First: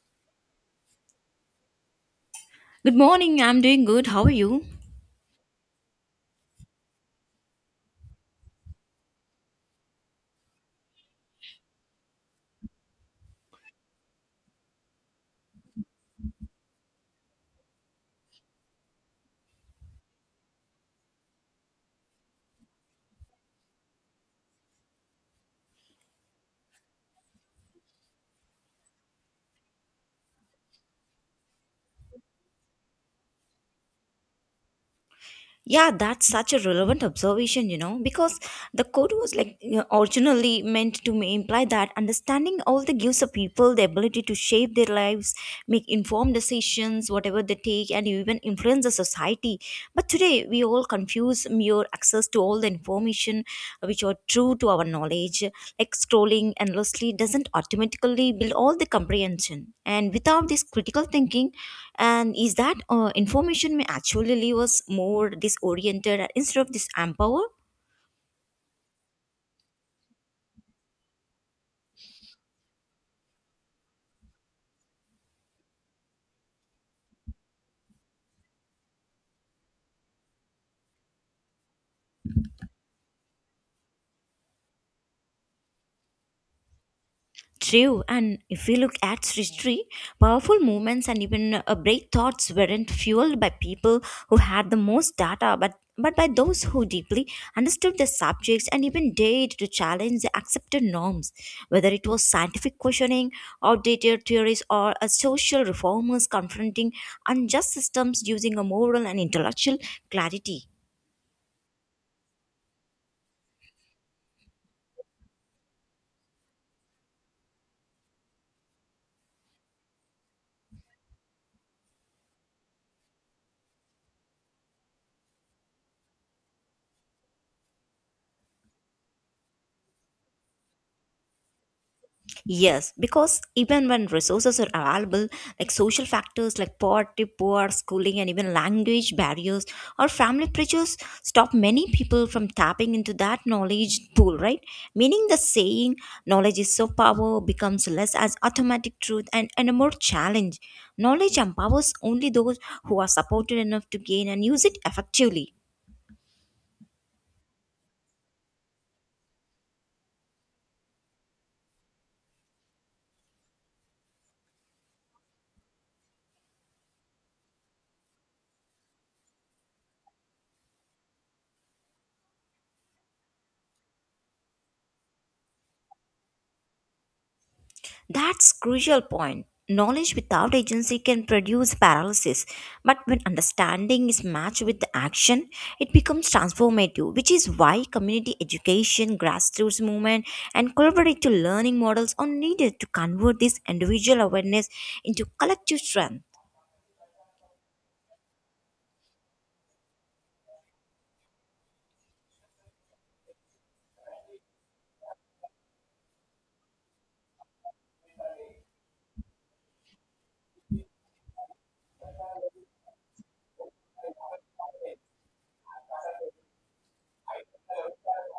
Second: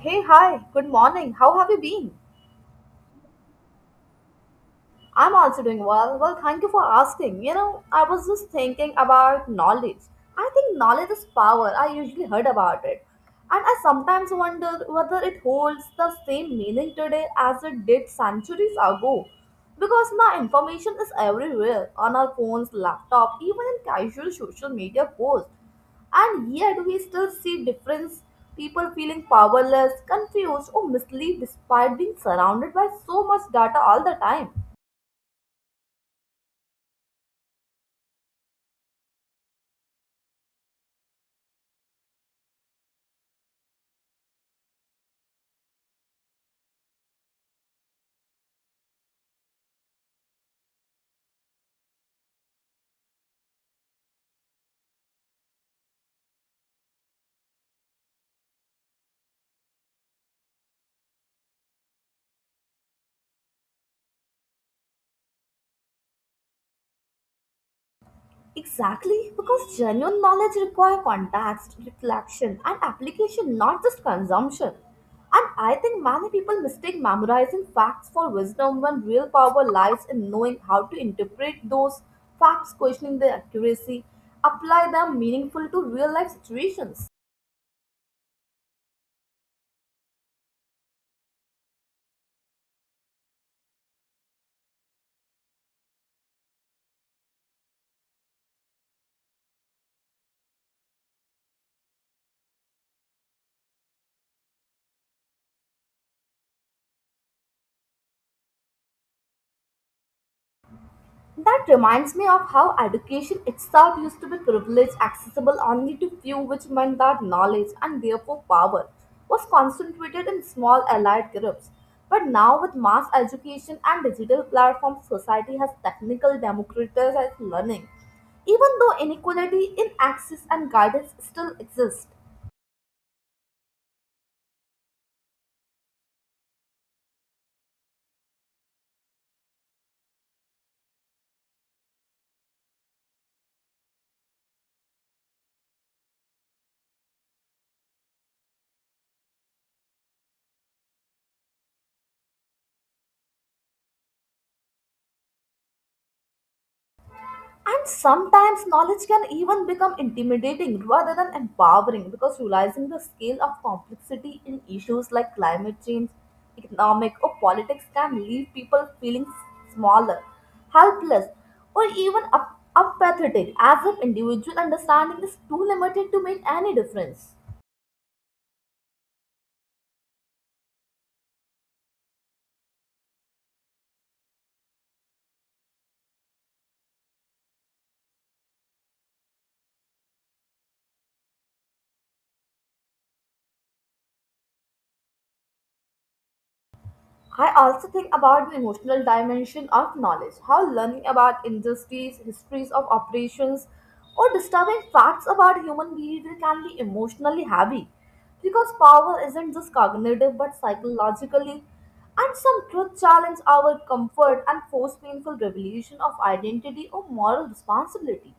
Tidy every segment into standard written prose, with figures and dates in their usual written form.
Hey, hi, good morning. How have you been? Good morning, I'm doing good. How are you? I'm also doing well. Well, thank you for asking. You know, I was just thinking about knowledge. I think knowledge is power. I usually heard about it. And I sometimes wonder whether it holds the same meaning today as it did centuries ago. Because now information is everywhere on our phones, laptop, even in casual social media posts. And yet we still see difference people feeling powerless, confused, or misled despite being surrounded by so much data all the time. Yeah, that's such a relevant observation, you know, because the code was like you know, originally meant to imply that understanding all the gives a people the ability to shape their lives, make informed decisions, whatever they take, and even influence the society. But today, we all confuse mere access to all the information which are true to our knowledge. Like scrolling endlessly doesn't automatically build all the comprehension. And without this critical thinking, and is that information may actually leave us more disoriented instead of this empowered Exactly, because genuine knowledge requires context, reflection, and application, not just consumption. And I think many people mistake memorizing facts for wisdom when real power lies in knowing how to interpret those facts, questioning their accuracy, apply them meaningful to real life situations. true. And if we look at history, powerful movements and even brave thoughts weren't fueled by people who had the most data but by those who deeply understood the subjects and even dared to challenge the accepted norms, whether it was scientific questioning outdated theories or a social reformers confronting unjust systems using a moral and intellectual clarity. That reminds me of how education itself used to be privilege accessible only to few, which meant that knowledge and therefore power was concentrated in small allied groups. But now, with mass education and digital platforms, society has technical democratized learning, even though inequality in access and guidance still exists. Yes, because even when resources are available, like social factors like poverty, poor schooling, and even language barriers or family pressures stop many people from tapping into that knowledge pool, right? Meaning the saying knowledge is so power becomes less as automatic truth and a more challenge. Knowledge empowers only those who are supported enough to gain and use it effectively. And sometimes knowledge can even become intimidating rather than empowering because realizing the scale of complexity in issues like climate change, economic, or politics can leave people feeling smaller, helpless, or even apathetic as if individual understanding is too limited to make any difference. That's crucial point. Knowledge without agency can produce paralysis, but when understanding is matched with the action, it becomes transformative, which is why community education, grassroots movement, and collaborative learning models are needed to convert this individual awareness into collective strength. I also think about the emotional dimension of knowledge, how learning about industries, histories of operations, or disturbing facts about human behavior can be emotionally heavy. Because power isn't just cognitive but psychologically, and some truth challenge our comfort and force painful revelation of identity or moral responsibility.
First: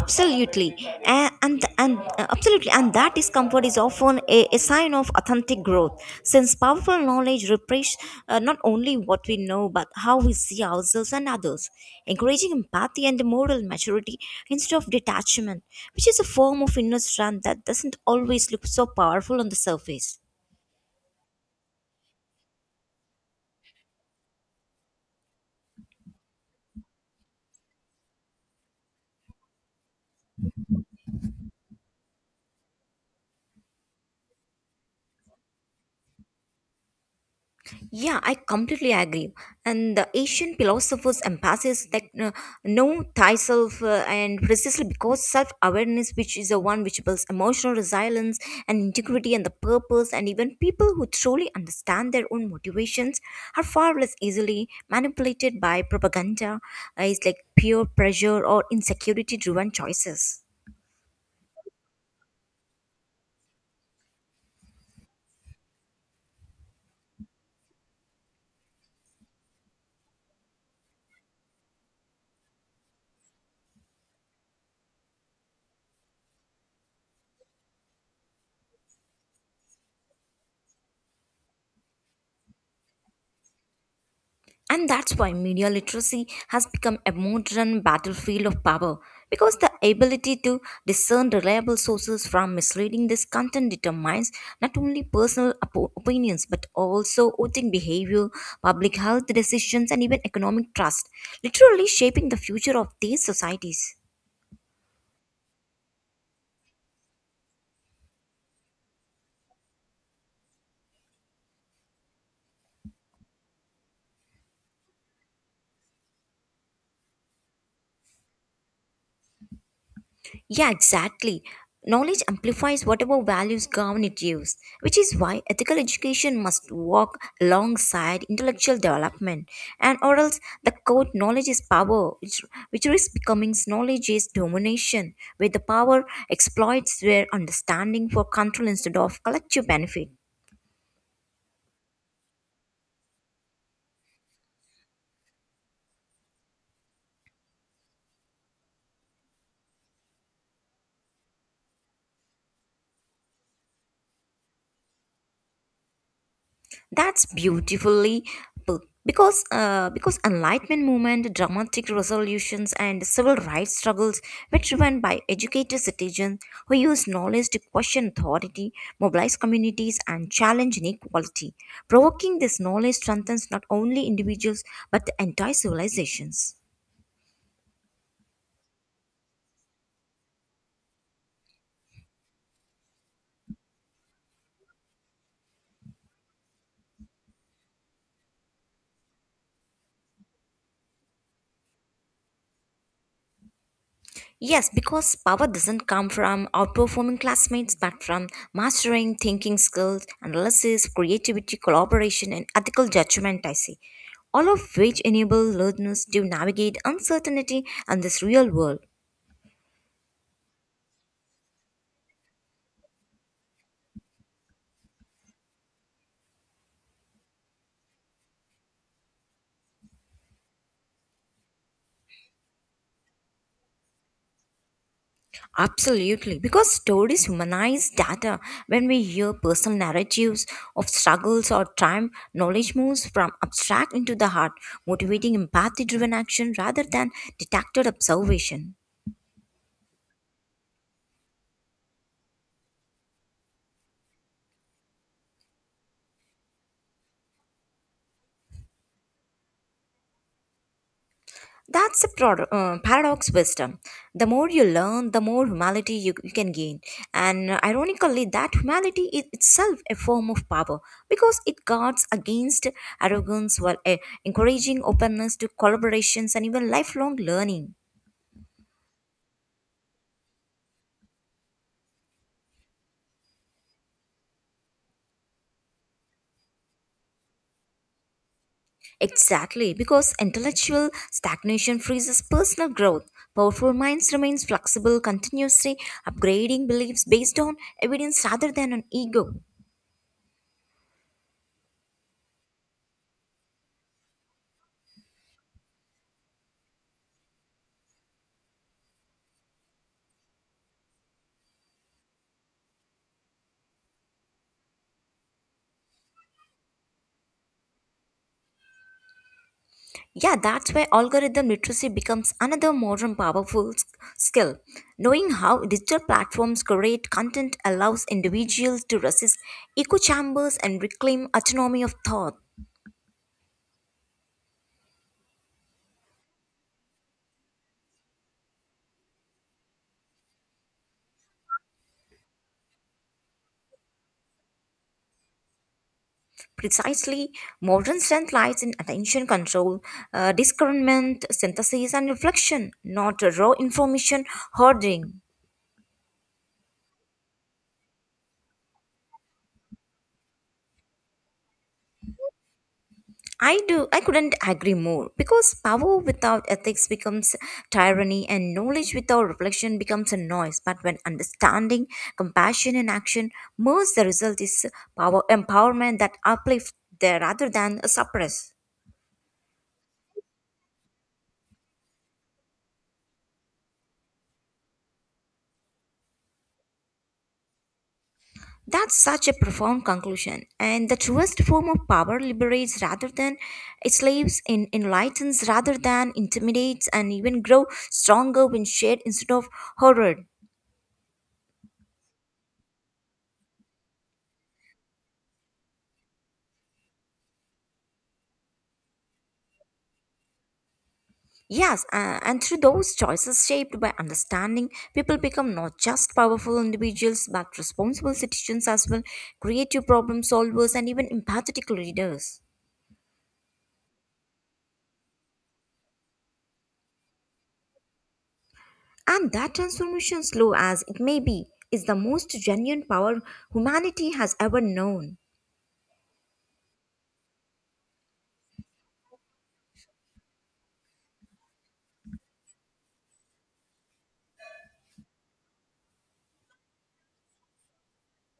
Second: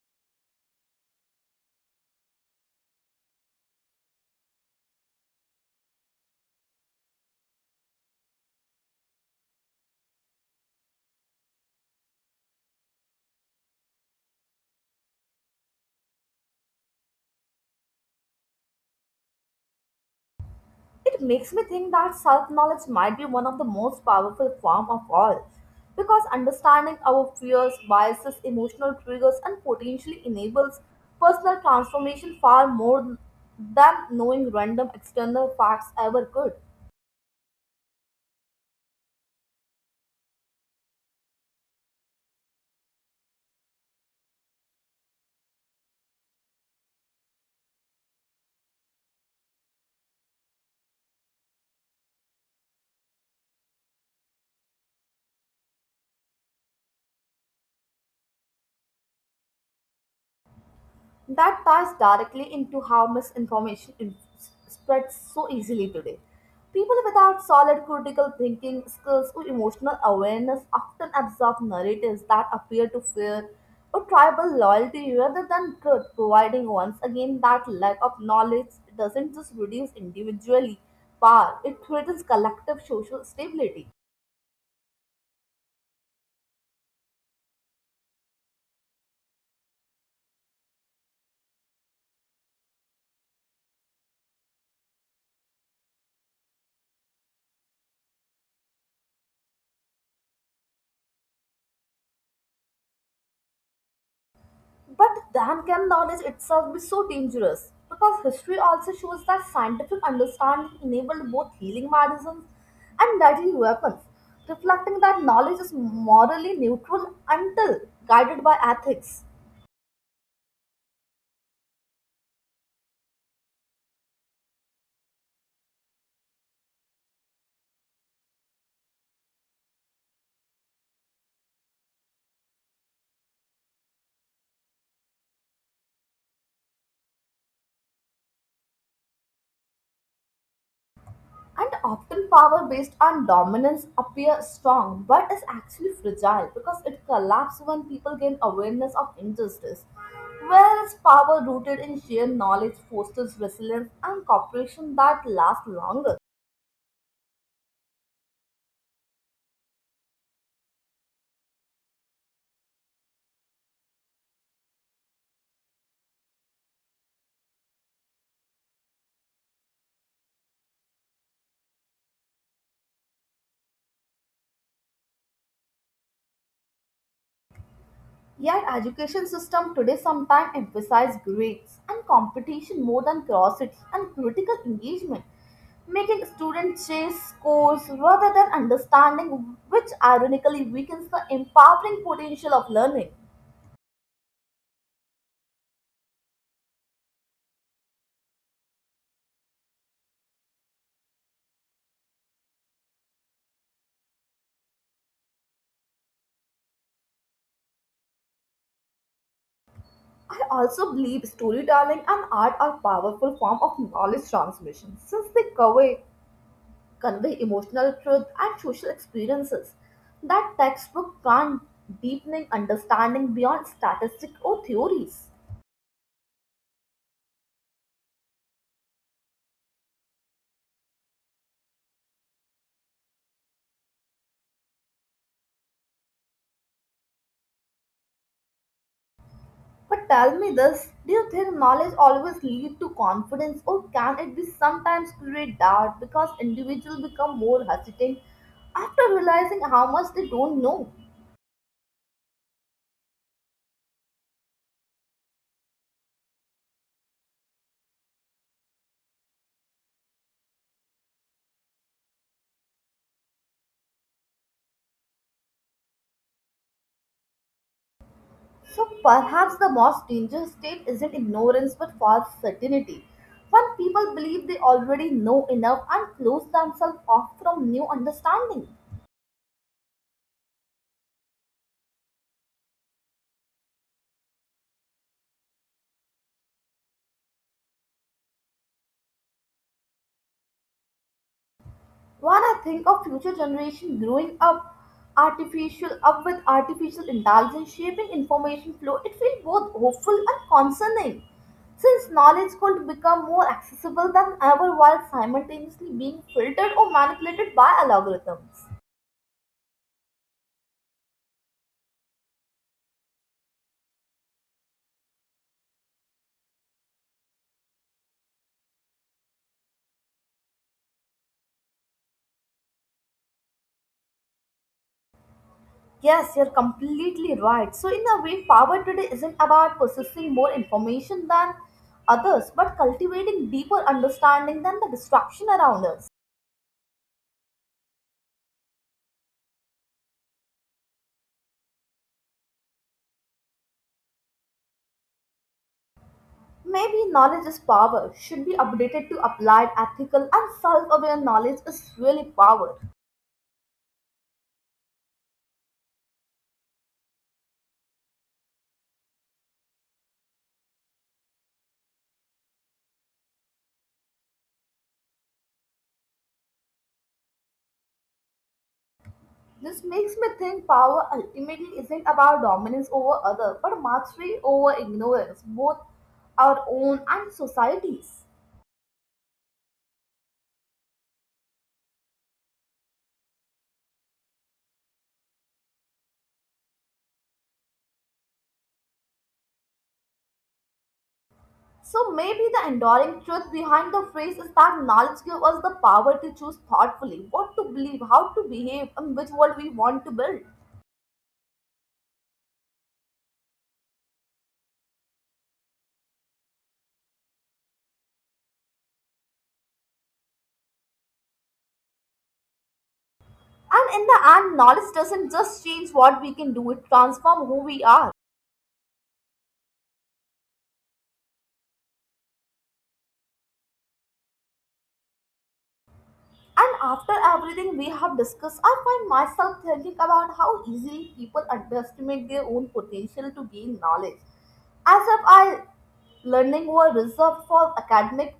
Absolutely, and absolutely. And that discomfort is often a sign of authentic growth, since powerful knowledge represents not only what we know but how we see ourselves and others, encouraging empathy and moral maturity instead of detachment, which is a form of inner strength that doesn't always look so powerful on the surface. It makes me think that self knowledge might be one of the most powerful form of all because understanding our fears, biases, emotional triggers and potentially enables personal transformation far more than knowing random external facts ever could. Yeah, I completely agree. And the Asian philosophers emphasize that know thyself, and precisely because self awareness, which is the one which builds emotional resilience and integrity and the purpose, and even people who truly understand their own motivations are far less easily manipulated by propaganda, is like peer pressure or insecurity driven choices. That ties directly into how misinformation spreads so easily today. People without solid critical thinking skills or emotional awareness often absorb narratives that appear to fear or tribal loyalty rather than truth, providing once again that lack of knowledge doesn't just reduce individually power, it threatens collective social stability. And that's why media literacy has become a modern battlefield of power, because the ability to discern reliable sources from misleading this content determines not only personal opinions but also voting behavior, public health decisions, and even economic trust, literally shaping the future of these societies. But then can knowledge itself be so dangerous? Because history also shows that scientific understanding enabled both healing medicines and deadly weapons, reflecting that knowledge is morally neutral until guided by ethics. Yeah, exactly. Knowledge amplifies whatever values government use, which is why ethical education must walk alongside intellectual development, and or else the quote knowledge is power, which risks becoming knowledge is domination, where the power exploits their understanding for control instead of collective benefit. And often power based on dominance appear strong but is actually fragile because it collapses when people gain awareness of injustice. Whereas power rooted in sheer knowledge fosters resilience and cooperation that lasts longer. That's beautifully put, because enlightenment movement, dramatic resolutions, and civil rights struggles were driven by educated citizens who used knowledge to question authority, mobilize communities, and challenge inequality. Provoking this knowledge strengthens not only individuals but the entire civilizations. Yet education system today sometimes emphasize grades and competition more than curiosity and critical engagement, making students chase scores rather than understanding, which ironically weakens the empowering potential of learning. Yes, because power doesn't come from outperforming classmates, but from mastering thinking skills, analysis, creativity, collaboration, and ethical judgment, I say. All of which enable learners to navigate uncertainty and this real world. I also believe storytelling and art are powerful form of knowledge transmission since they convey emotional truth and social experiences that textbook can't deepening understanding beyond statistics or theories. Absolutely, because stories humanize data. When we hear personal narratives of struggles or triumph, knowledge moves from abstract into the heart, motivating empathy driven action rather than detached observation. But tell me this, do you think knowledge always lead to confidence, or can it be sometimes create doubt because individuals become more hesitant after realizing how much they don't know? That's the paradox wisdom. The more you learn, the more humanity you can gain. And ironically, that humanity is itself a form of power because it guards against arrogance while encouraging openness to collaborations and even lifelong learning. So perhaps the most dangerous state isn't ignorance but false certainty. When people believe they already know enough and close themselves off from new understanding. Exactly, because intellectual stagnation freezes personal growth. Powerful minds remain flexible, continuously upgrading beliefs based on evidence rather than on ego. When I think of future generation growing up artificial up with artificial intelligence shaping information flow, it feels both hopeful and concerning. Since knowledge could become more accessible than ever while simultaneously being filtered or manipulated by algorithms. Yeah, that's where algorithm literacy becomes another modern powerful skill. Knowing how digital platforms curate content allows individuals to resist echo chambers and reclaim autonomy of thought. Yes, you're completely right. So, in a way, power today isn't about possessing more information than others, but cultivating deeper understanding than the distraction around us. Precisely, modern strength lies in attention control, discernment, synthesis, and reflection, not raw information hoarding. Maybe knowledge is power should be updated to applied, ethical, and self aware knowledge is really power. I do. I couldn't agree more because power without ethics becomes tyranny and knowledge without reflection becomes a noise. But when understanding, compassion, and action merge, the result is power empowerment that uplifts there rather than suppress. This makes me think power ultimately isn't about dominance over other, but mastery over ignorance, both our own and society's. That's such a profound conclusion. And the truest form of power liberates rather than enslaves, in enlightens rather than intimidates, and even grow stronger when shared instead of horrored. So maybe the enduring truth behind the phrase is that knowledge gives us the power to choose thoughtfully what to believe, how to behave, and which world we want to build. Yes, and through those choices shaped by understanding, people become not just powerful individuals but responsible citizens as well, creative problem solvers, and even empathetic leaders. And in the end, knowledge doesn't just change what we can do, it transforms who we are. And that transformation, slow as it may be, is the most genuine power humanity has ever known. And after everything we have discussed, I find myself thinking about how easily people underestimate their own potential to gain knowledge. As if I Learning were reserved for academic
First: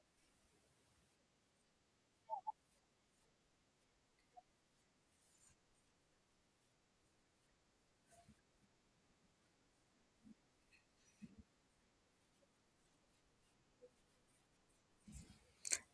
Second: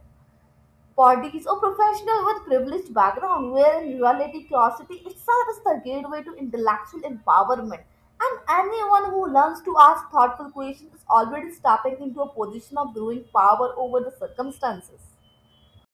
bodies or professionals with privileged background, where in reality curiosity itself is the gateway to intellectual empowerment. And anyone who learns to ask thoughtful questions is already stepping into a position of growing power over the circumstances.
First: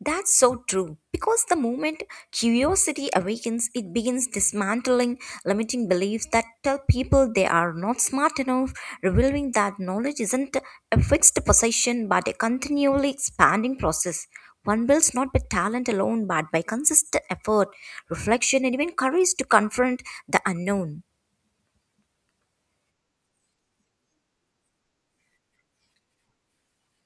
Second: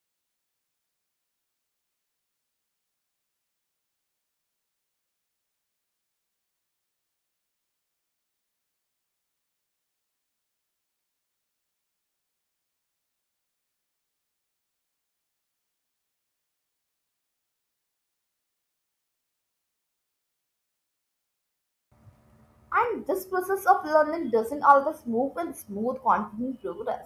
That's so true. Because the moment curiosity awakens, it begins dismantling limiting beliefs that tell people they are not smart enough, revealing that knowledge isn't a fixed possession but a continually expanding process. One builds not by talent alone but by consistent effort, reflection, and even courage to confront the unknown. And this process of learning doesn't always move in smooth, confident progress.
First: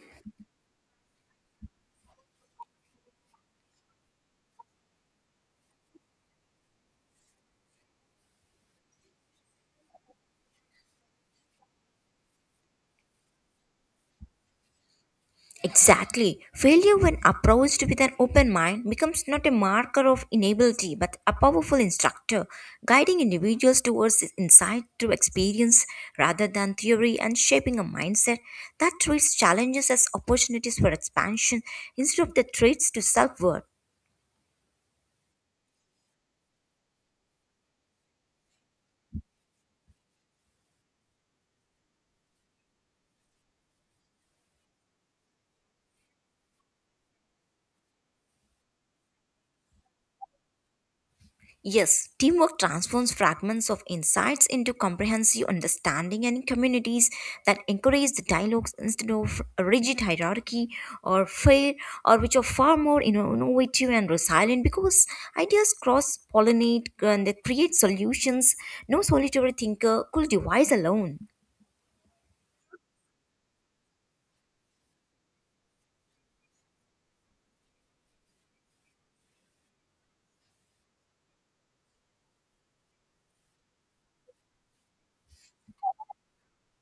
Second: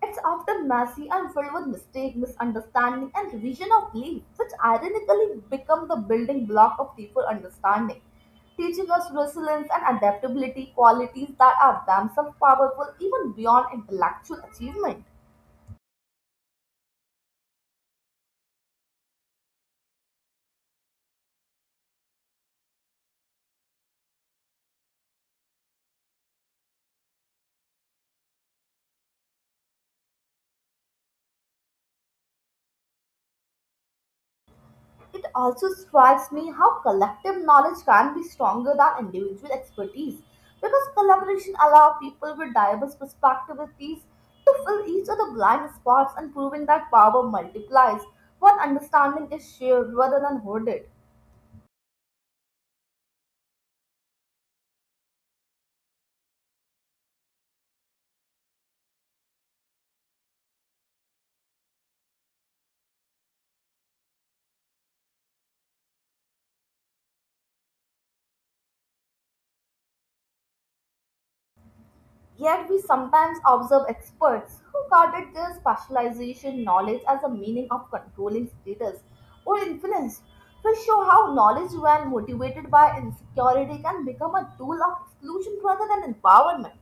It's often messy and filled with mistake, misunderstanding, and revision of belief, which ironically become the building block of deeper understanding, teaching us resilience and adaptability, qualities that are themselves powerful even beyond intellectual achievement. Exactly. Failure, when approached with an open mind, becomes not a marker of inability but a powerful instructor, guiding individuals towards insight through experience rather than theory and shaping a mindset that treats challenges as opportunities for expansion instead of the threats to self worth. It also strikes me how collective knowledge can be stronger than individual expertise because collaboration allows people with diverse perspectives to fill each other's blind spots and proving that power multiplies when understanding is shared rather than hoarded. Yes, teamwork transforms fragments of insights into comprehensive understanding and in communities that encourage the dialogues instead of a rigid hierarchy or fair or which are far more you know, innovative and resilient because ideas cross pollinate and they create solutions no solitary thinker could devise alone. Yet we sometimes observe experts who carded their specialization knowledge as a meaning of controlling status or influence, which show how knowledge when motivated by insecurity can become a tool of exclusion rather than empowerment.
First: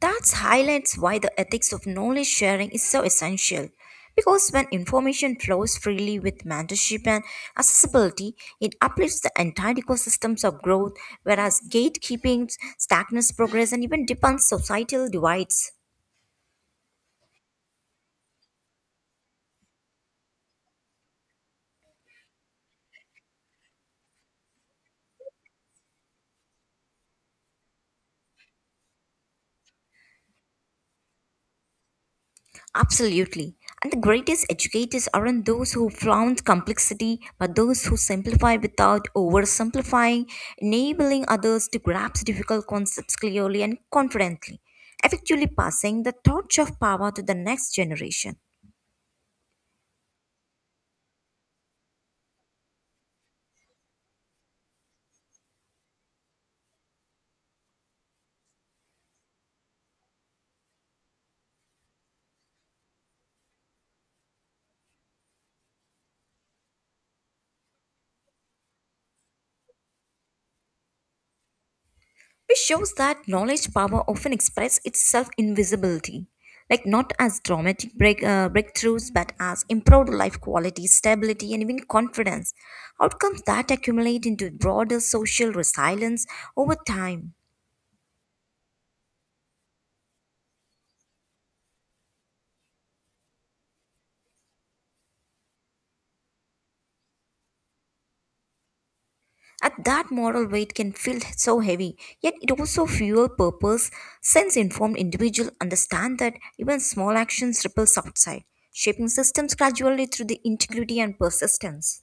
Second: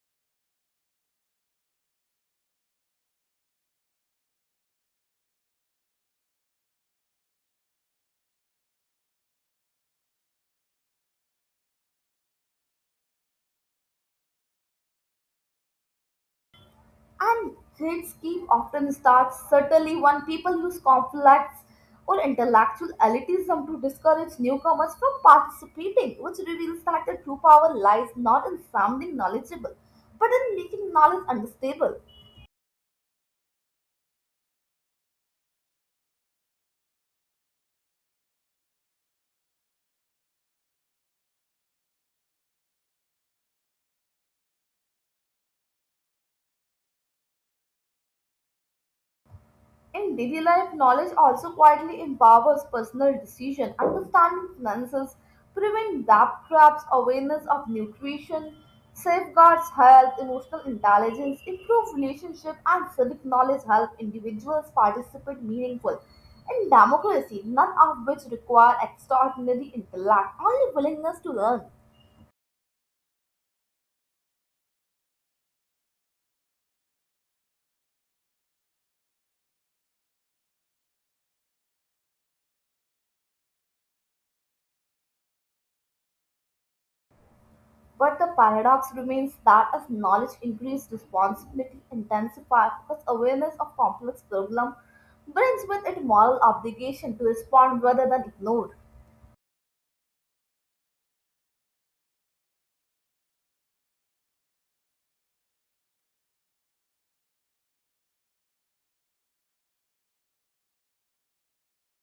That highlights why the ethics of knowledge sharing is so essential. Because when information flows freely with mentorship and accessibility, it uplifts the entire ecosystems of growth, whereas gatekeeping stagnates progress and even deepens societal divides. And great scheme often starts subtly when people use conflicts or intellectual elitism to discourage newcomers from participating, which reveals that the true power lies not in sounding knowledgeable, but in making knowledge understable. Absolutely. And the greatest educators aren't those who flaunt complexity, but those who simplify without oversimplifying, enabling others to grasp difficult concepts clearly and confidently, effectively passing the torch of power to the next generation. In daily life, knowledge also quietly empowers personal decision, understanding finances, prevent debt traps, awareness of nutrition, safeguards health, emotional intelligence, improve relationship, and civic knowledge help individuals participate meaningful in democracy, none of which require extraordinary intellect, only willingness to learn. Which shows that knowledge power often expresses itself in visibility, like not as dramatic breakthroughs, but as improved life quality, stability, and even confidence. Outcomes that accumulate into broader social resilience over time. But the paradox remains that as knowledge increases, responsibility intensifies because awareness of complex problem brings with it moral obligation to respond rather than ignore. At that moral weight can feel so heavy, yet it also fuel purpose. Since informed individual understand that even small actions ripples outside, shaping systems gradually through the integrity and persistence.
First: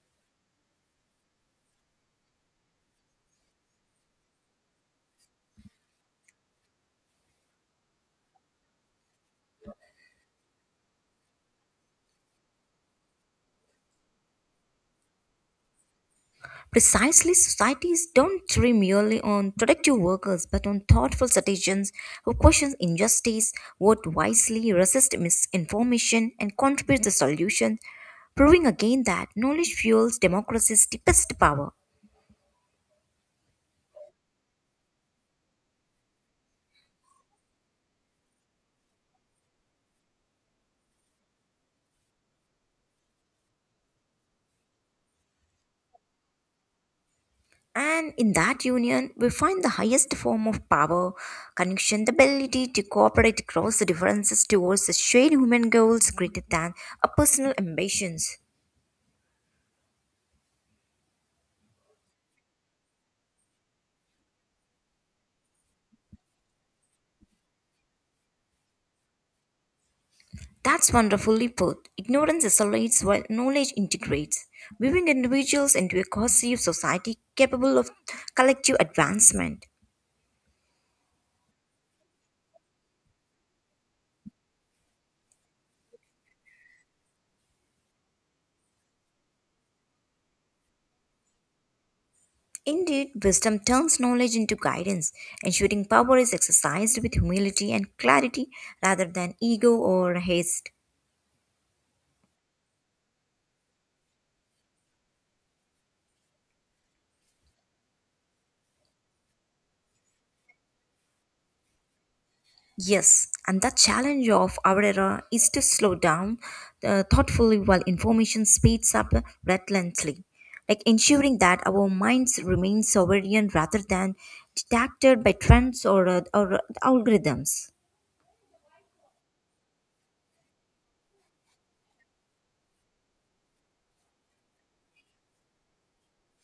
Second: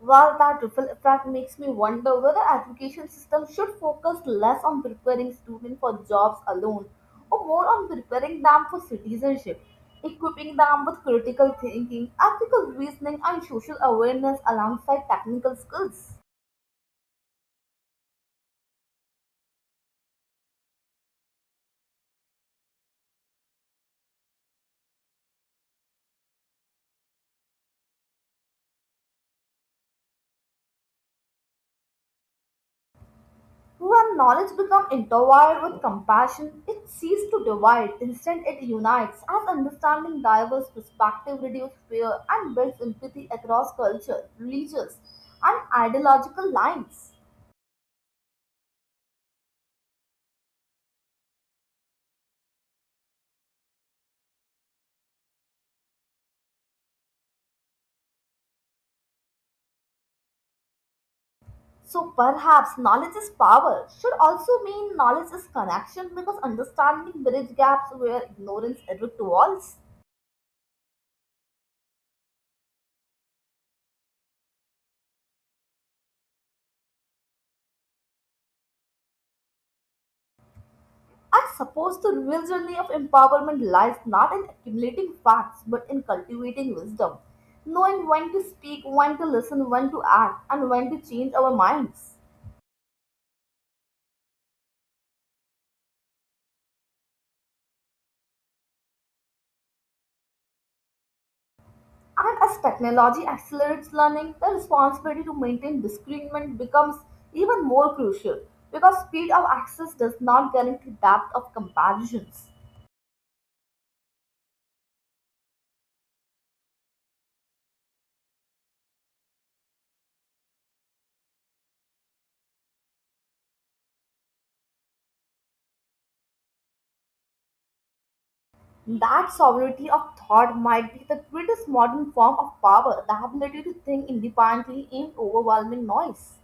While that ripple effect makes me wonder whether education system should focus less on preparing students for jobs alone or more on preparing them for citizenship, equipping them with critical thinking, ethical reasoning and social awareness alongside technical skills. Precisely, societies don't rely merely on productive workers but on thoughtful citizens who question injustice, vote wisely, resist misinformation, and contribute to solutions, proving again that knowledge fuels democracy's deepest power. When knowledge becomes intertwined with compassion, it ceases to divide. Instead, it unites. As understanding diverse perspectives reduces fear and builds empathy across culture, religious, and ideological lines. And in that union, we find the highest form of power, connection, the ability to cooperate across the differences towards the shared human goals greater than our personal ambitions. So perhaps knowledge is power should also mean knowledge is connection because understanding bridge gaps where ignorance erects walls. That's wonderfully put. Ignorance isolates while knowledge integrates, weaving individuals into a cohesive society capable of collective advancement. I suppose the real journey of empowerment lies not in accumulating facts but in cultivating wisdom, knowing when to speak, when to listen, when to act, and when to change our minds. Indeed, wisdom turns knowledge into guidance, ensuring power is exercised with humility and clarity rather than ego or haste. And as technology accelerates learning, the responsibility to maintain discernment becomes even more crucial because speed of access does not guarantee depth of comparisons. Yes, and the challenge of our era is to slow down thoughtfully while information speeds up relentlessly, like ensuring that our minds remain sovereign rather than distracted by trends or algorithms. That sovereignty of thought might be the greatest modern form of power, the ability to think independently in overwhelming noise.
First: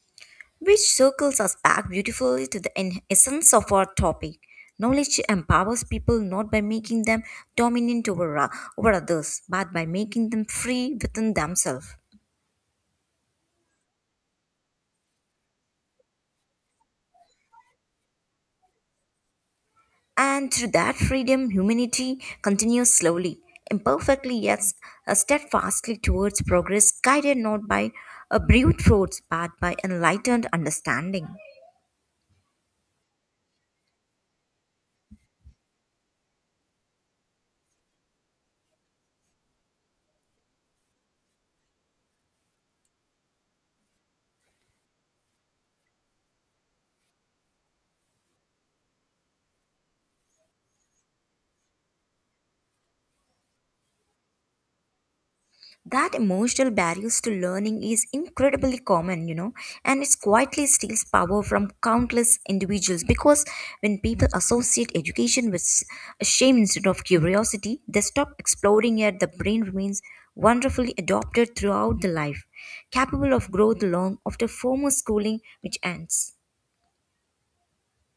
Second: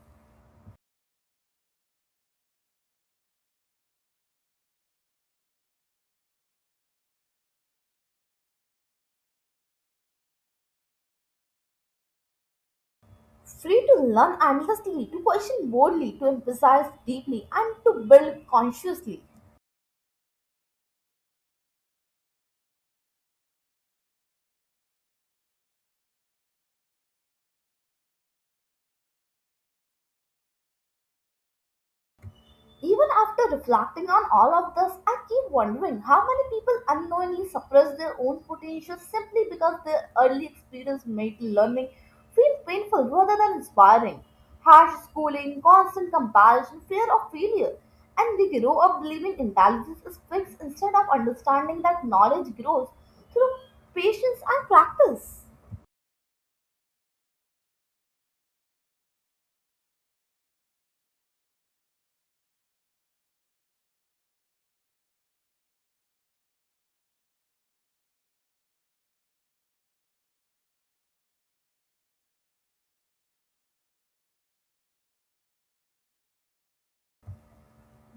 Which circles us back beautifully to the essence of our topic. Knowledge empowers people not by making them dominant over others, but by making them free within themselves. Free to learn endlessly, to question boldly, to emphasize deeply, and to build consciously. And through that freedom, humanity continues slowly, imperfectly yet steadfastly towards progress, guided not by a brute force but by enlightened understanding. Even after reflecting on all of this, I keep wondering how many people unknowingly suppress their own potential simply because their early experience made learning feel painful rather than inspiring. Harsh schooling, constant comparison, fear of failure, and they grow up believing intelligence is fixed instead of understanding that knowledge grows through patience and practice. That emotional barriers to learning is incredibly common, you know, and it quietly steals power from countless individuals because when people associate education with shame instead of curiosity they stop exploring, yet the brain remains wonderfully adopted throughout the life, capable of growth long after formal schooling which ends.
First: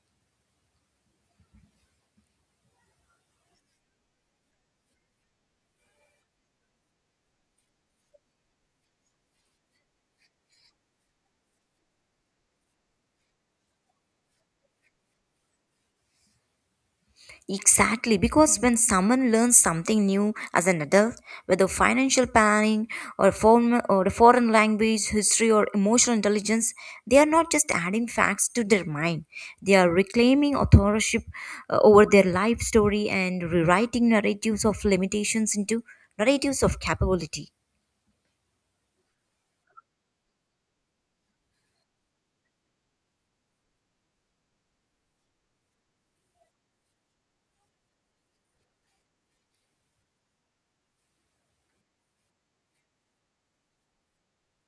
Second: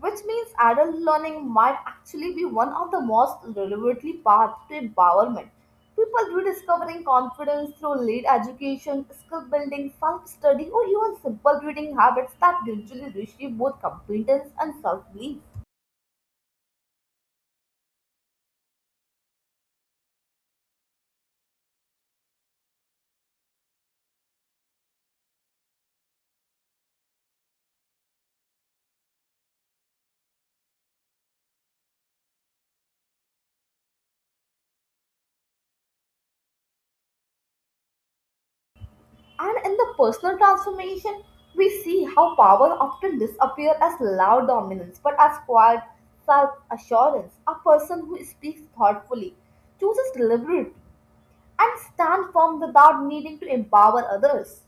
Which means adult learning might actually be one of the most relevantly paths to empowerment. People rediscovering confidence through late education, skill building, self-study, or even simple reading habits that gradually reshape both competence and self-belief. Exactly, because when someone learns something new as an adult, whether financial planning or a foreign language, history, or emotional intelligence, they are not just adding facts to their mind. They are reclaiming authorship over their life story and rewriting narratives of limitations into narratives of capability. And in the personal transformation, we see how power often disappears as loud dominance, but as quiet self-assurance. A person who speaks thoughtfully, chooses deliberately, and stand firm without needing to empower others.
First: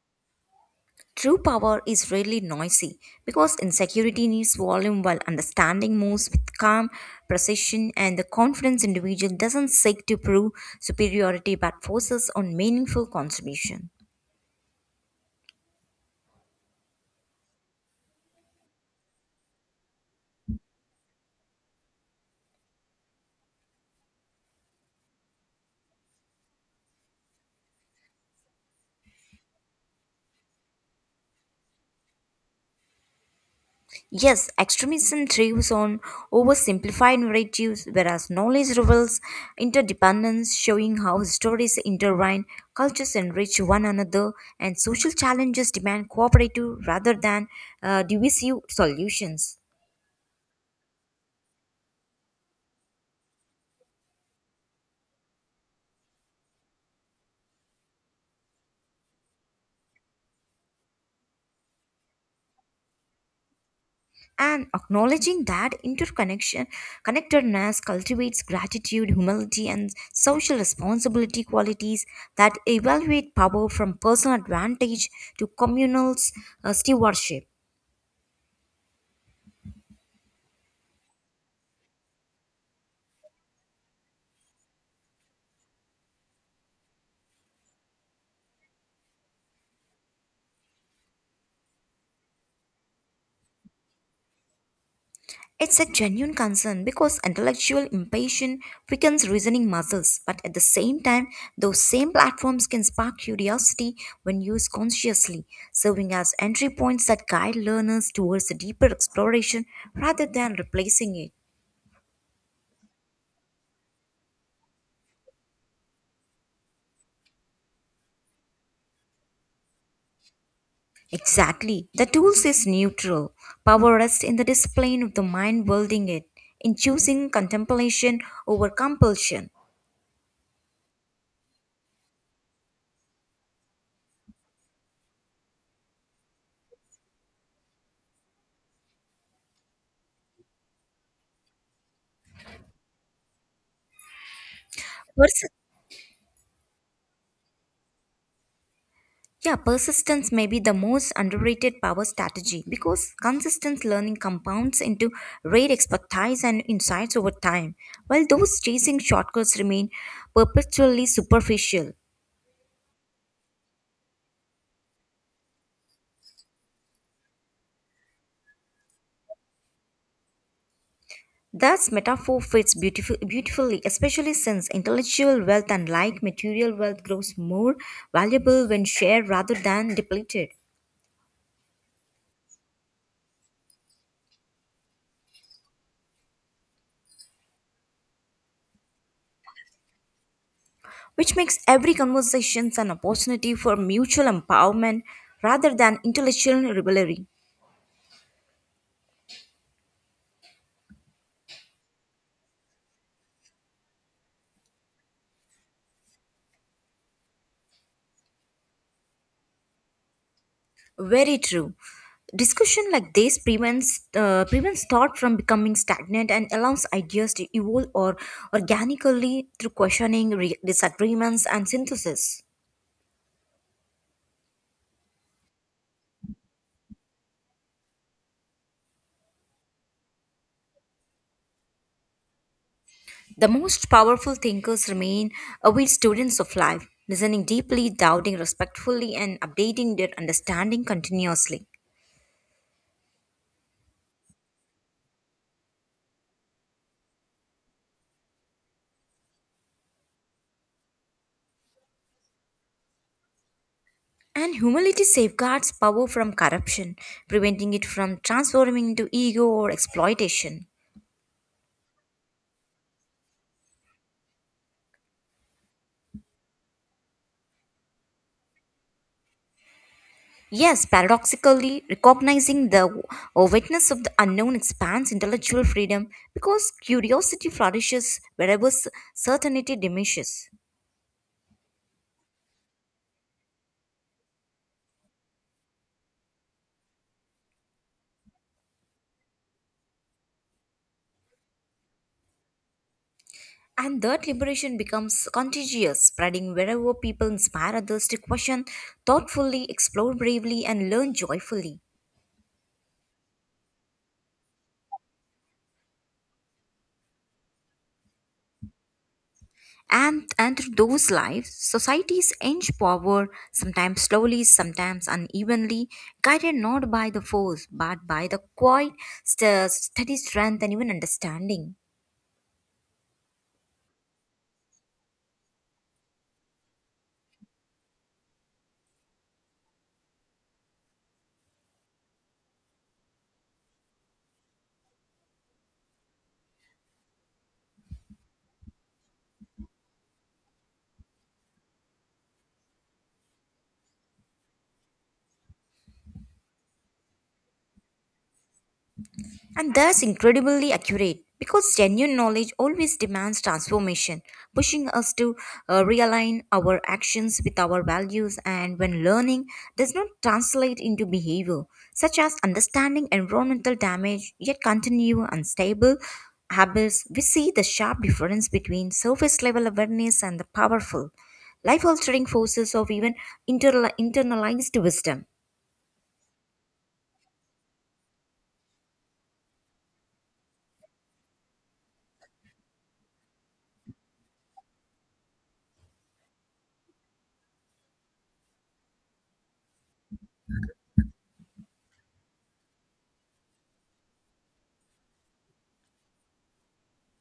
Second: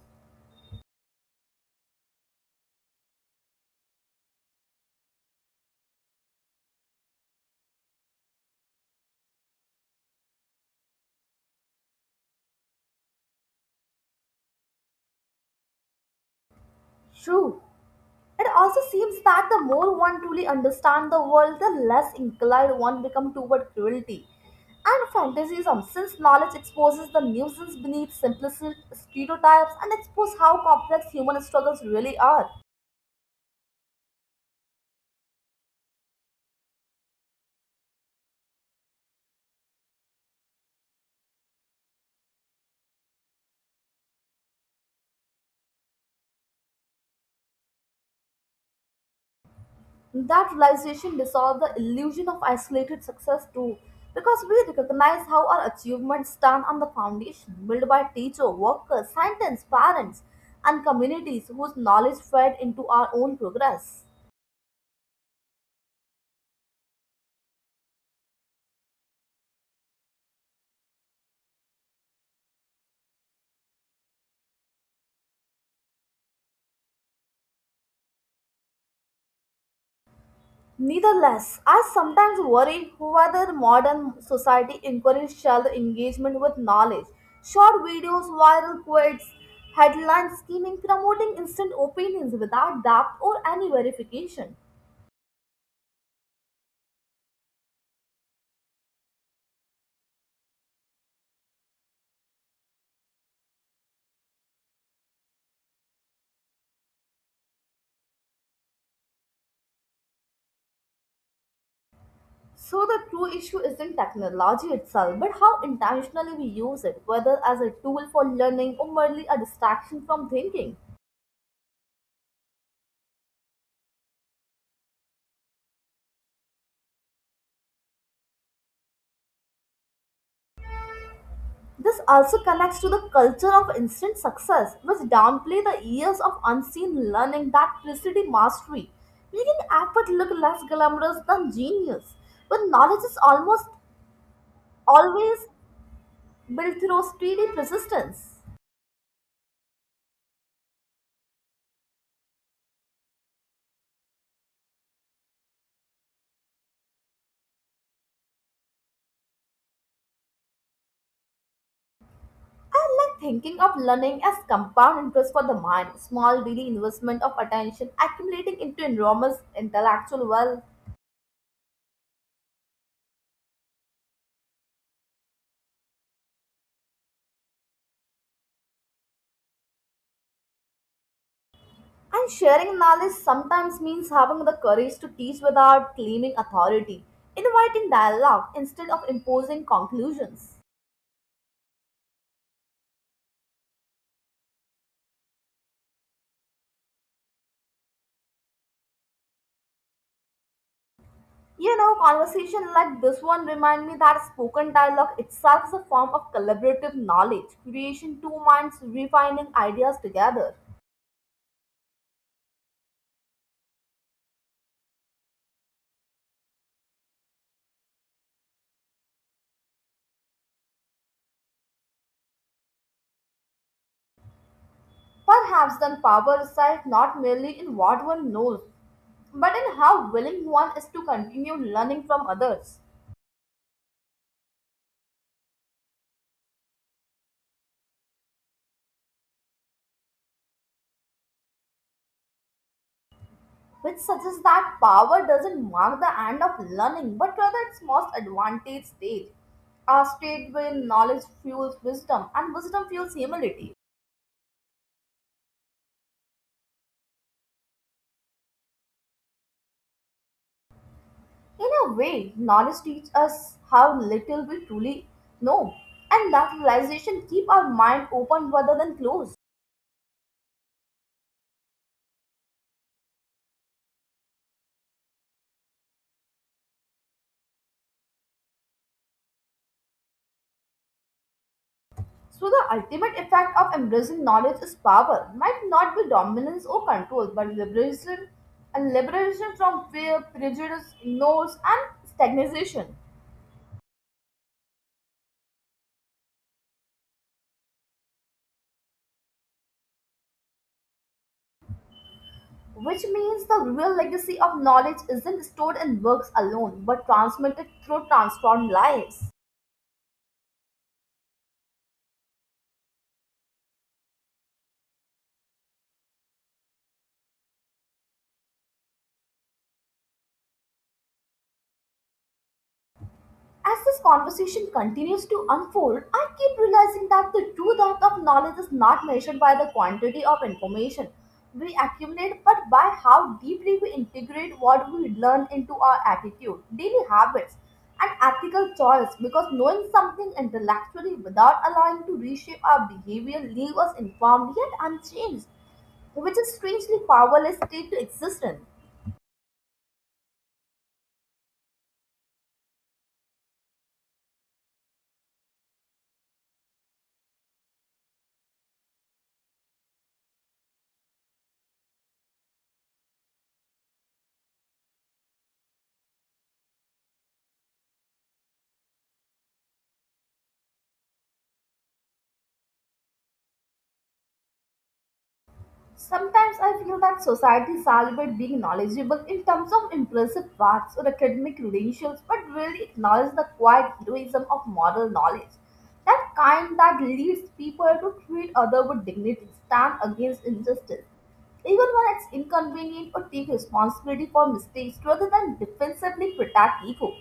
True power is rarely noisy because insecurity needs volume while understanding moves with calm, precision, and the confidence individual doesn't seek to prove superiority but focuses on meaningful contribution. True. It also seems that the more one truly understands the world, the less inclined one becomes toward cruelty and fantasism, since knowledge exposes the nuisance beneath simplistic stereotypes and exposes how complex human struggles really are. Yes, extremism thrives on oversimplified narratives, whereas knowledge reveals interdependence, showing how stories intertwine, cultures enrich one another, and social challenges demand cooperative rather than divisive solutions. That realization dissolves the illusion of isolated success too, because we recognize how our achievements stand on the foundation built by teacher, workers, scientists, parents, and communities whose knowledge fed into our own progress. And acknowledging that interconnection connectedness cultivates gratitude humility and social responsibility qualities that evaluate power from personal advantage to communal stewardship. Nevertheless, I sometimes worry whether modern society encourages shallow engagement with knowledge, short videos, viral quotes, headline scheming, promoting instant opinions without depth or any verification. It's a genuine concern because intellectual impatience weakens reasoning muscles, but at the same time those same platforms can spark curiosity when used consciously, serving as entry points that guide learners towards a deeper exploration rather than replacing it. So the true issue isn't technology itself, but how intentionally we use it, whether as a tool for learning or merely a distraction from thinking. Exactly. The tools is neutral. Power rests in the discipline of the mind building it, in choosing contemplation over compulsion. This also connects to the culture of instant success, which downplay the years of unseen learning that preceded mastery, making effort look less glamorous than genius, when knowledge is almost always Pers- built through steady persistence. yeah, persistence may be the most underrated power strategy because consistent learning compounds into great expertise and insights over time, while those chasing shortcuts remain perpetually superficial. I like thinking of learning as compound interest for the mind, small daily investment of attention accumulating into enormous intellectual wealth. That metaphor fits beautifully, especially since intellectual wealth, unlike material wealth, grows more valuable when shared rather than depleted, And sharing knowledge sometimes means having the courage to teach without claiming authority, inviting dialogue instead of imposing conclusions. which makes every conversation an opportunity for mutual empowerment rather than intellectual rivalry. Conversation like this one remind me that spoken dialogue itself is a form of collaborative knowledge, creation two minds refining ideas together. Very true. Discussion like this prevents prevents thought from becoming stagnant and allows ideas to evolve or organically through questioning, disagreements, and synthesis. Perhaps then power resides not merely in what one knows, but in how willing one is to continue learning from others, The most powerful thinkers remain aware students of life, listening deeply, doubting respectfully, and updating their understanding continuously. which suggests that power doesn't mark the end of learning, but rather its most advantage stage, a state where knowledge fuels wisdom and wisdom fuels humility. And humility safeguards power from corruption, preventing it from transforming into ego or exploitation. In a way, knowledge teaches us how little we truly know, and that realization keeps our mind open rather than closed. Yes, paradoxically, recognizing the awareness of the unknown expands intellectual freedom because curiosity flourishes wherever certainty diminishes. So the ultimate effect of embracing knowledge is power. Might not be dominance or control, but liberation and liberation from fear, prejudice, ignorance, and stagnation. And that liberation becomes contagious, spreading wherever people inspire others to question thoughtfully, explore bravely, and learn joyfully. Which means the real legacy of knowledge isn't stored in books alone, but transmitted through transformed lives. And through those lives, societies inch forward, sometimes slowly, sometimes unevenly, guided not by the force, but by the quiet, steady strength, and even understanding. As this conversation continues to unfold, I keep realizing that the true depth of knowledge is not measured by the quantity of information we accumulate, but by how deeply we integrate what we learn into our attitude, daily habits, and ethical choice. Because knowing something intellectually without allowing to reshape our behavior leaves us informed yet unchanged, which is strangely powerless state to existence. And thus, incredibly accurate because genuine knowledge always demands transformation, pushing us to realign our actions with our values. And when learning does not translate into behavior, such as understanding environmental damage yet continue unstable habits, we see the sharp difference between surface level awareness and the powerful, life altering forces of even internalized wisdom. Sometimes I feel that society celebrates being knowledgeable in terms of impressive facts or academic credentials, but really acknowledge the quiet heroism of moral knowledge. That kind that leads people to treat others with dignity, stand against injustice, even when it's inconvenient, or take responsibility for mistakes rather than defensively protect ego.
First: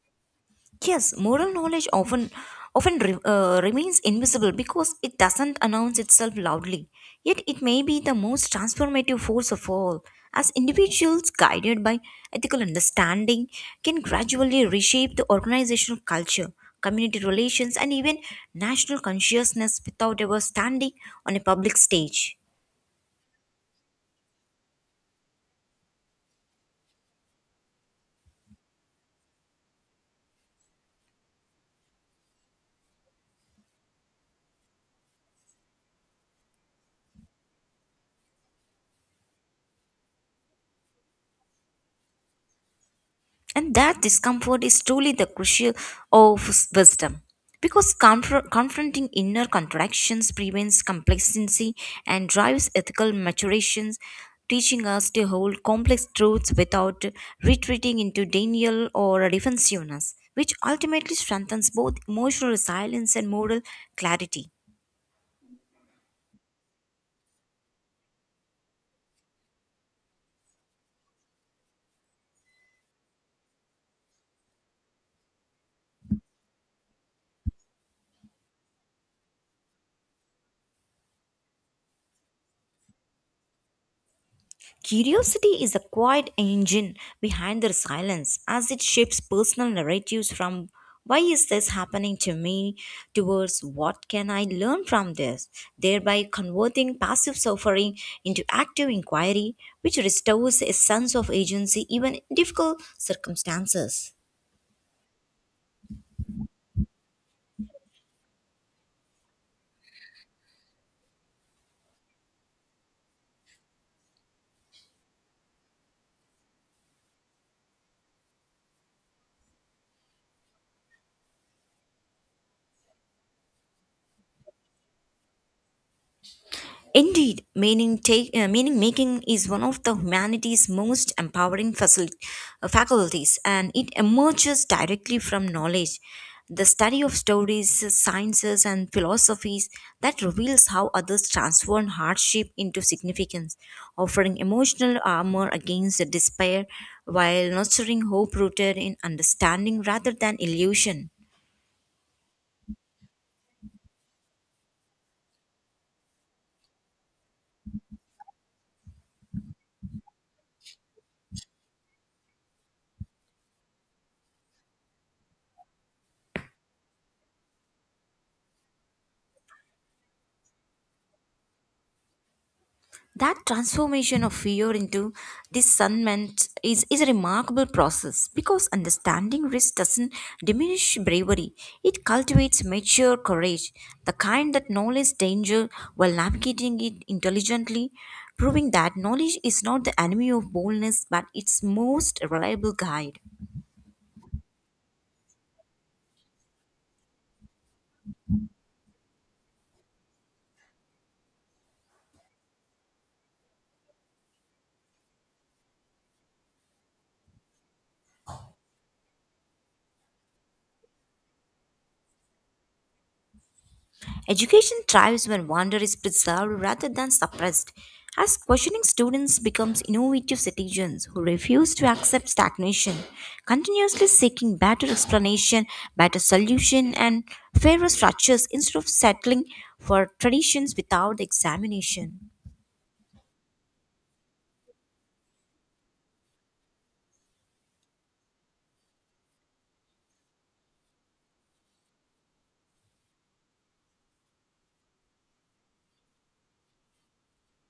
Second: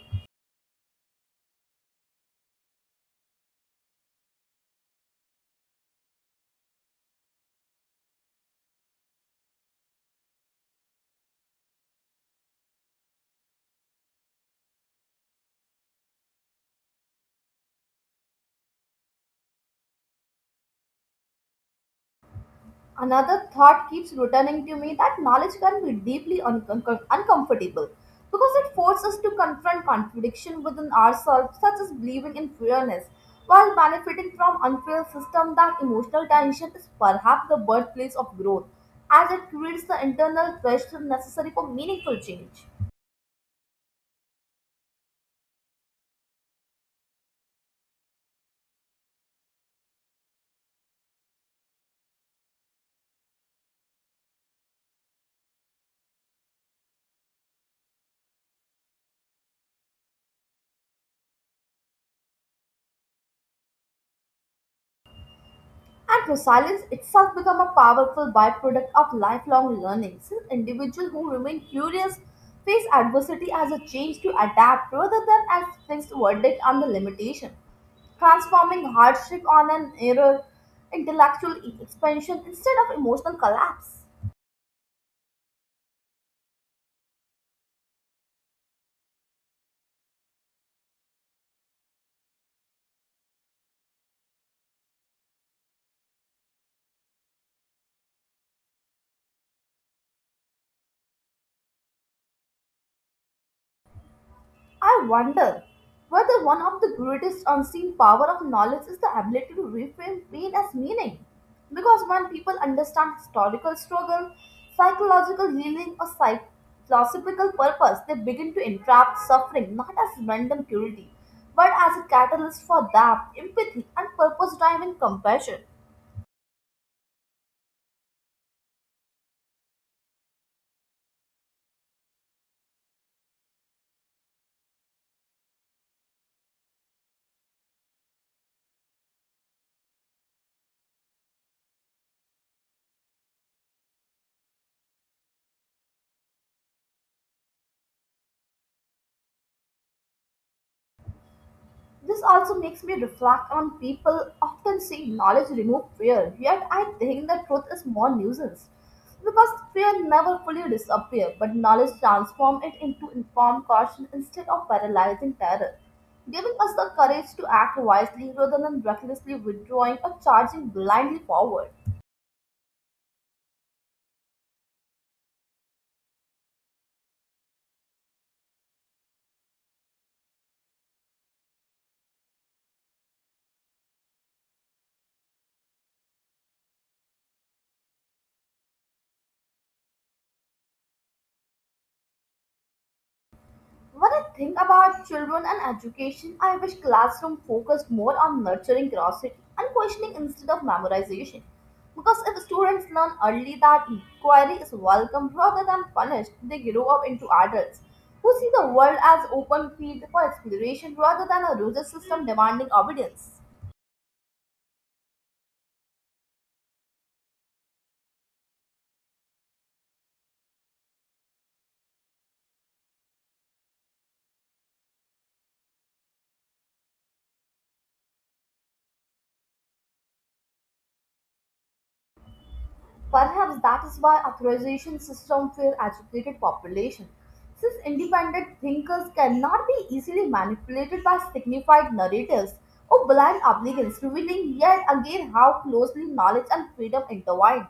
Yes, moral knowledge often remains invisible because it doesn't announce itself loudly. Yet it may be the most transformative force of all. As individuals guided by ethical understanding can gradually reshape the organizational culture, community relations and even national consciousness without ever standing on a public stage. Another thought keeps returning to me that knowledge can be deeply uncomfortable because it forces us to confront contradiction within ourselves, such as believing in fairness while benefiting from unfair system. That emotional tension is perhaps the birthplace of growth, as it creates the internal pressure necessary for meaningful change. And that discomfort is truly the crucial of wisdom. Because confronting inner contradictions prevents complacency and drives ethical maturations, teaching us to hold complex truths without retreating into denial or defensiveness, which ultimately strengthens both emotional resilience and moral clarity. And resilience itself becomes a powerful byproduct of lifelong learning, since individuals who remain curious face adversity as a chance to adapt rather than as fixed verdict on the limitation, transforming hardship on an error, intellectual expansion instead of emotional collapse. Curiosity is the quiet engine behind their silence as it shapes personal narratives from why is this happening to me towards what can I learn from this, thereby converting passive suffering into active inquiry, which restores a sense of agency even in difficult circumstances. I wonder whether one of the greatest unseen power of knowledge is the ability to reframe pain as meaning. Because when people understand historical struggle, psychological healing, or philosophical purpose, they begin to interpret suffering not as random cruelty, but as a catalyst for depth, empathy, and purpose-driven compassion. Indeed, meaning making is one of the humanity's most empowering faculties, and it emerges directly from knowledge. The study of stories, sciences, and philosophies that reveals how others transform hardship into significance, offering emotional armor against despair while nurturing hope rooted in understanding rather than illusion. This also makes me reflect on people often saying knowledge removes fear, yet I think the truth is more nuisance. Because fear never fully disappears, but knowledge transforms it into informed caution instead of paralyzing terror, giving us the courage to act wisely rather than recklessly withdrawing or charging blindly forward. That transformation of fear into discernment is a remarkable process because understanding risk doesn't diminish bravery. It cultivates mature courage, the kind that knows danger while navigating it intelligently, proving that knowledge is not the enemy of boldness but its most reliable guide. When I think about children and education, I wish classroom focused more on nurturing curiosity and questioning instead of memorization. Because if students learn early that inquiry is welcome rather than punished, they grow up into adults who see the world as open field for exploration rather than a rigid system demanding obedience. Education thrives when wonder is preserved rather than suppressed. As questioning students becomes innovative citizens who refuse to accept stagnation, continuously seeking better explanation, better solution, and fairer structures instead of settling for traditions without examination. Perhaps that is why authorization system fail educated population, since independent thinkers cannot be easily manipulated by signified narratives or blind obedience, revealing yet again how closely knowledge and freedom intertwine.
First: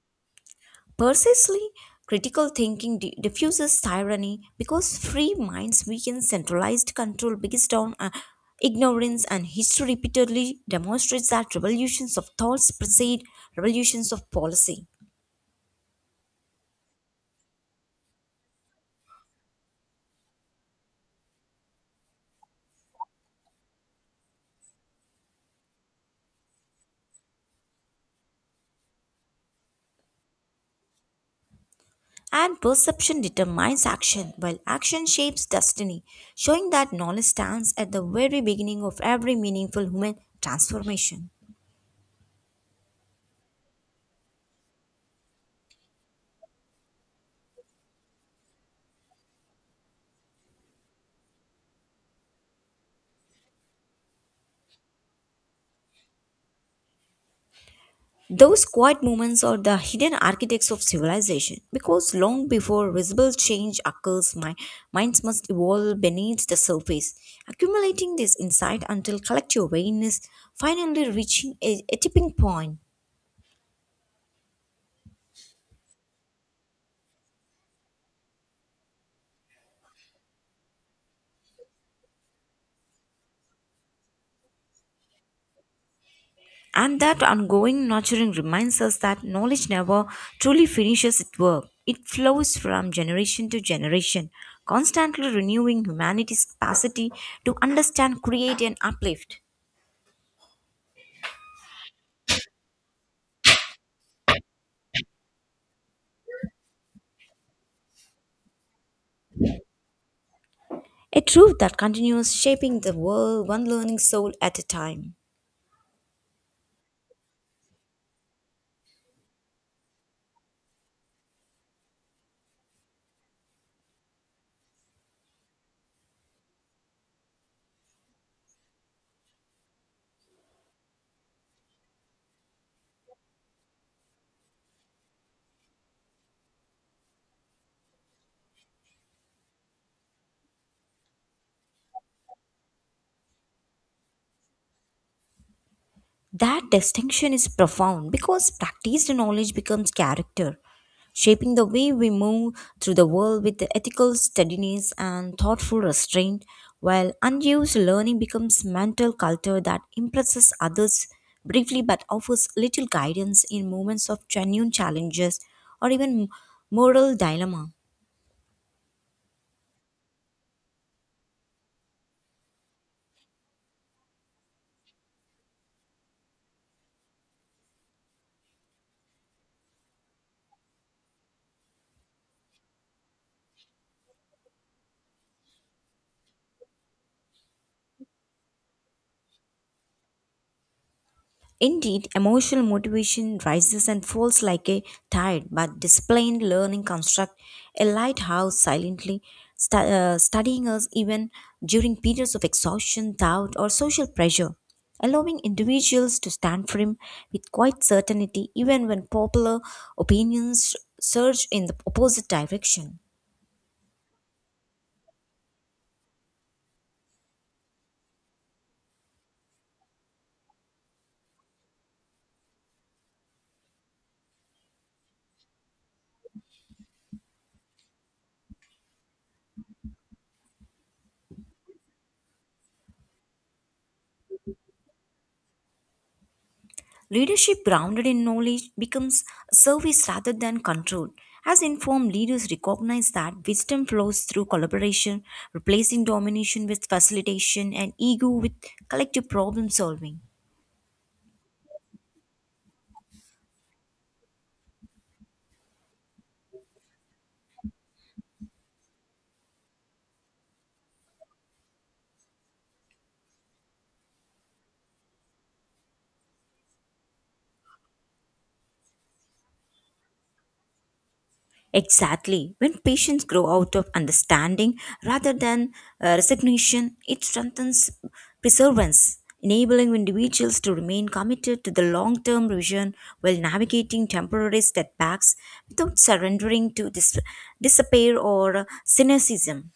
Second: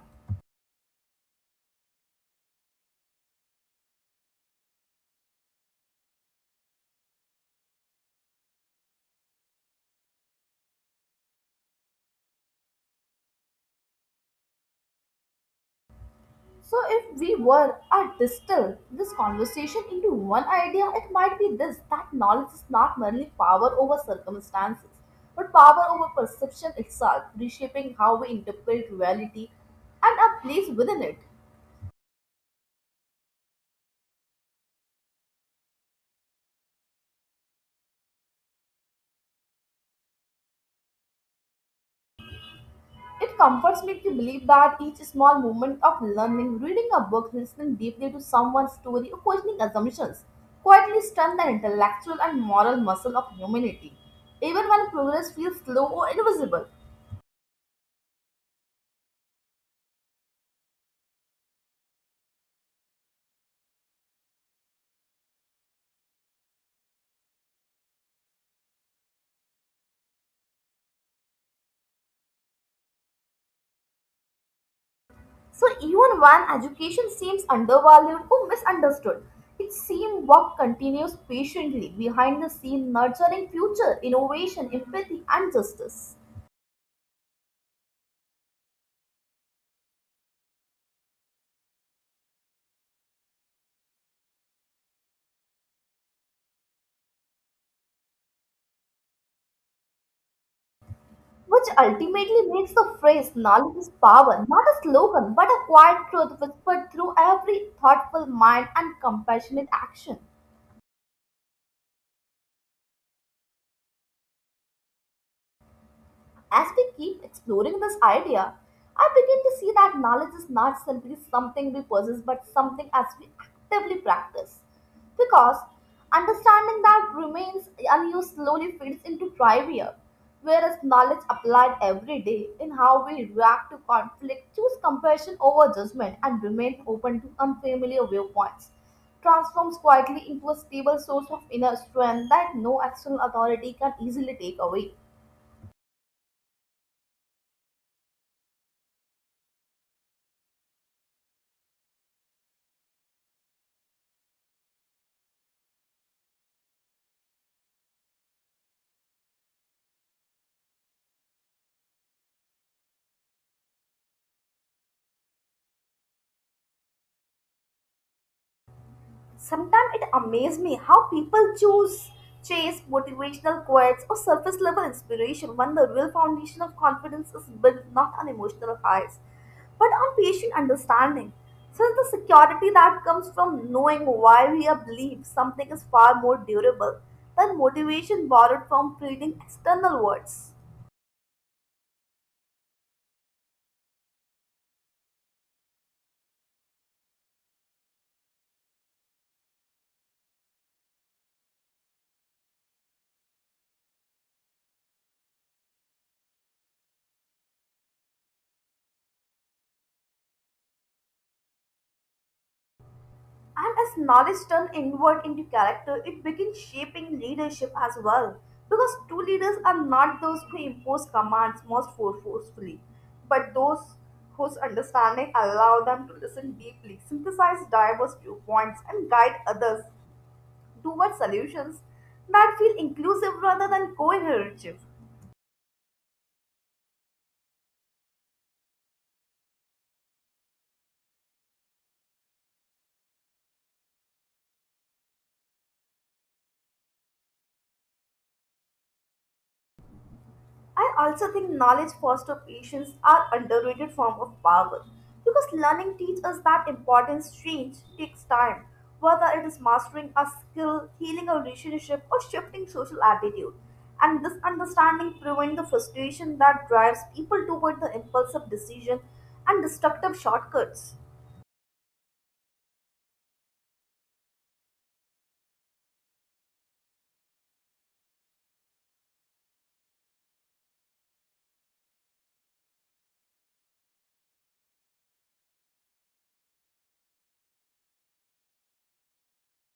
Precisely, critical thinking diffuses tyranny because free minds weaken centralized control based on ignorance, and history repeatedly demonstrates that revolutions of thoughts precede revolutions of policy. So if we were to distill this conversation into one idea, it might be this that knowledge is not merely power over circumstances, but power over perception itself, reshaping how we interpret reality and our place within it. And perception determines action, while action shapes destiny, showing that knowledge stands at the very beginning of every meaningful human transformation. It comforts me to believe that each small moment of learning, reading a book, listening deeply to someone's story, or questioning assumptions, quietly strengthen the intellectual and moral muscle of humanity, even when progress feels slow or invisible. Those quiet moments are the hidden architects of civilization because long before visible change occurs, my minds must evolve beneath the surface, accumulating this insight until collective awareness finally reaching a tipping point. So, even when education seems undervalued or misunderstood, its same work continues patiently behind the scene, nurturing future innovation, empathy, and justice, And that ongoing nurturing reminds us that knowledge never truly finishes its work. It flows from generation to generation, constantly renewing humanity's capacity to understand, create, and uplift. which ultimately makes the phrase knowledge is power not a slogan but a quiet truth whispered through every thoughtful mind and compassionate action. A truth that continues shaping the world one learning soul at a time. As we keep exploring this idea, I begin to see that knowledge is not simply something we possess but something as we actively practice. Because understanding that remains unused slowly fades into trivia, whereas knowledge applied every day in how we react to conflict, choose compassion over judgment, and remain open to unfamiliar viewpoints transforms quietly into a stable source of inner strength that no external authority can easily take away. That distinction is profound because practiced knowledge becomes character, shaping the way we move through the world with ethical steadiness and thoughtful restraint, while unused learning becomes mental culture that impresses others briefly but offers little guidance in moments of genuine challenges or even moral dilemma. Sometimes it amazes me how people choose chase motivational quotes or surface level inspiration when the real foundation of confidence is built not on emotional highs but on patient understanding. Since the security that comes from knowing why we are believe something is far more durable than motivation borrowed from fleeting external words. Indeed, emotional motivation rises and falls like a tide, but disciplined learning construct a lighthouse silently, studying us even during periods of exhaustion, doubt, or social pressure, allowing individuals to stand firm with quiet certainty even when popular opinions surge in the opposite direction. And as knowledge turns inward into character, it begins shaping leadership as well. Because true leaders are not those who impose commands most forcefully, but those whose understanding allow them to listen deeply, synthesize diverse viewpoints, and guide others towards solutions that feel inclusive rather than coercive. Leadership grounded in knowledge becomes service rather than control. As informed leaders recognize that wisdom flows through collaboration, replacing domination with facilitation and ego with collective problem solving. I also think knowledge foster patience are underrated form of power because learning teaches us that importance change takes time, whether it is mastering a skill, healing a relationship, or shifting social attitude. And this understanding prevents the frustration that drives people toward the impulsive decision and destructive shortcuts. Exactly. When patients grow out of understanding rather than resignation, it strengthens perseverance, enabling individuals to remain committed to the long term vision while navigating temporary setbacks without surrendering to despair or cynicism.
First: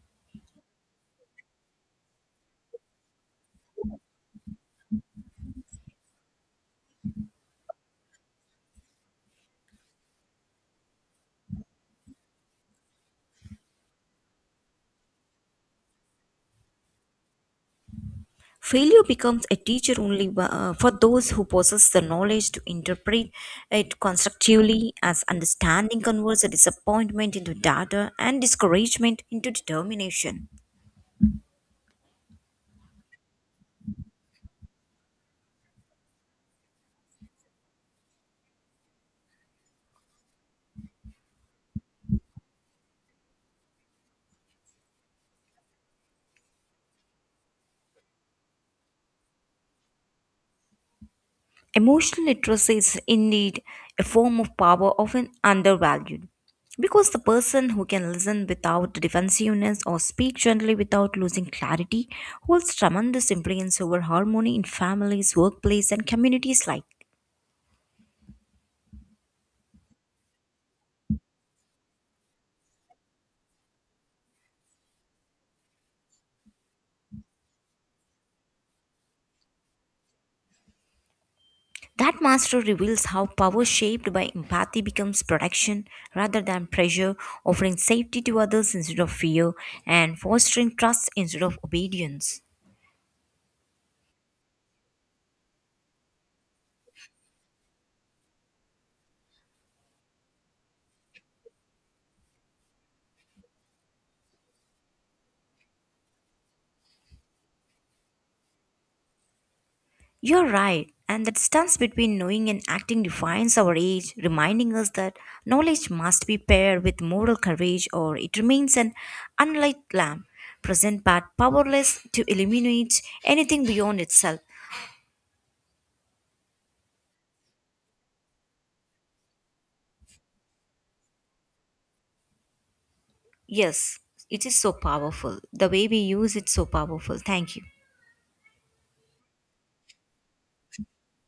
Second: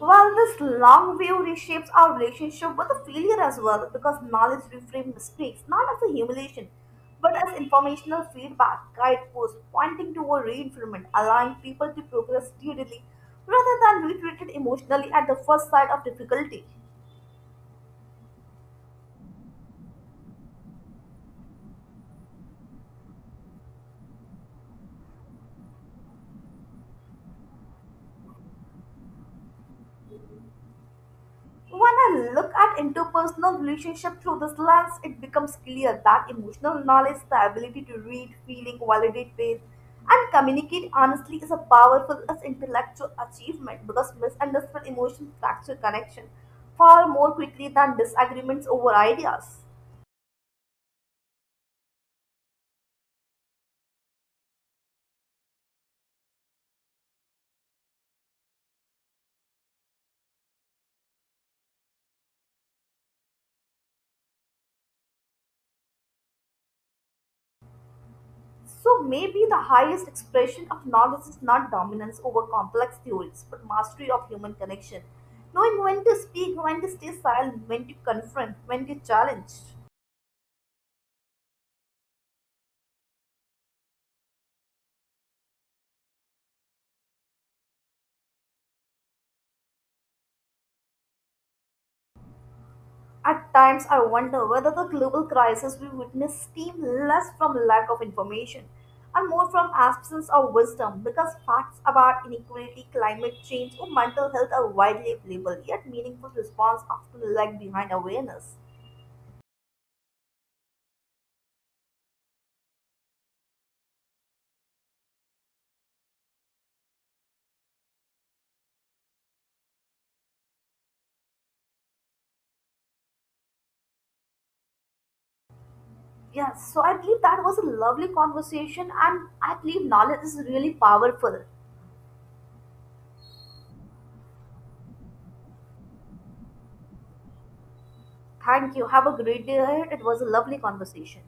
Well, this long view reshapes our relationship with the failure as well because knowledge reframes mistakes not as a humiliation but as informational feedback, guideposts pointing toward reinforcement, allowing people to progress steadily rather than be treated emotionally at the first sight of difficulty. Failure becomes a teacher only for those who possess the knowledge to interpret it constructively, as understanding converts a disappointment into data and discouragement into determination. When I look at interpersonal relationship through this lens, it becomes clear that emotional knowledge, the ability to read, feeling, validate faith, and communicate honestly is a powerful as intellectual achievement because misunderstood emotions fracture connection far more quickly than disagreements over ideas. Emotional literacy is indeed a form of power often undervalued because the person who can listen without defensiveness or speak gently without losing clarity holds tremendous influence over harmony in families, workplace, and communities alike. So maybe the highest expression of knowledge is not dominance over complex theories, but mastery of human connection. Knowing when to speak, when to stay silent, when to confront, when to challenge. That master reveals how power shaped by empathy becomes protection rather than pressure, offering safety to others instead of fear, and fostering trust instead of obedience. At times, I wonder whether the global crisis we witness stem less from lack of information and more from absence of wisdom because facts about inequality, climate change, or mental health are widely available, yet meaningful response often lag behind awareness. You're right, and that stance between knowing and acting defines our age, reminding us that knowledge must be paired with moral courage or it remains an unlit lamp, present but powerless to illuminate anything beyond itself. Yes, so I believe that was a lovely conversation, and I believe knowledge is really powerful. Yes, it is so powerful. The way we use it so powerful. Thank you. Thank you. Have a great day ahead. It was a lovely conversation.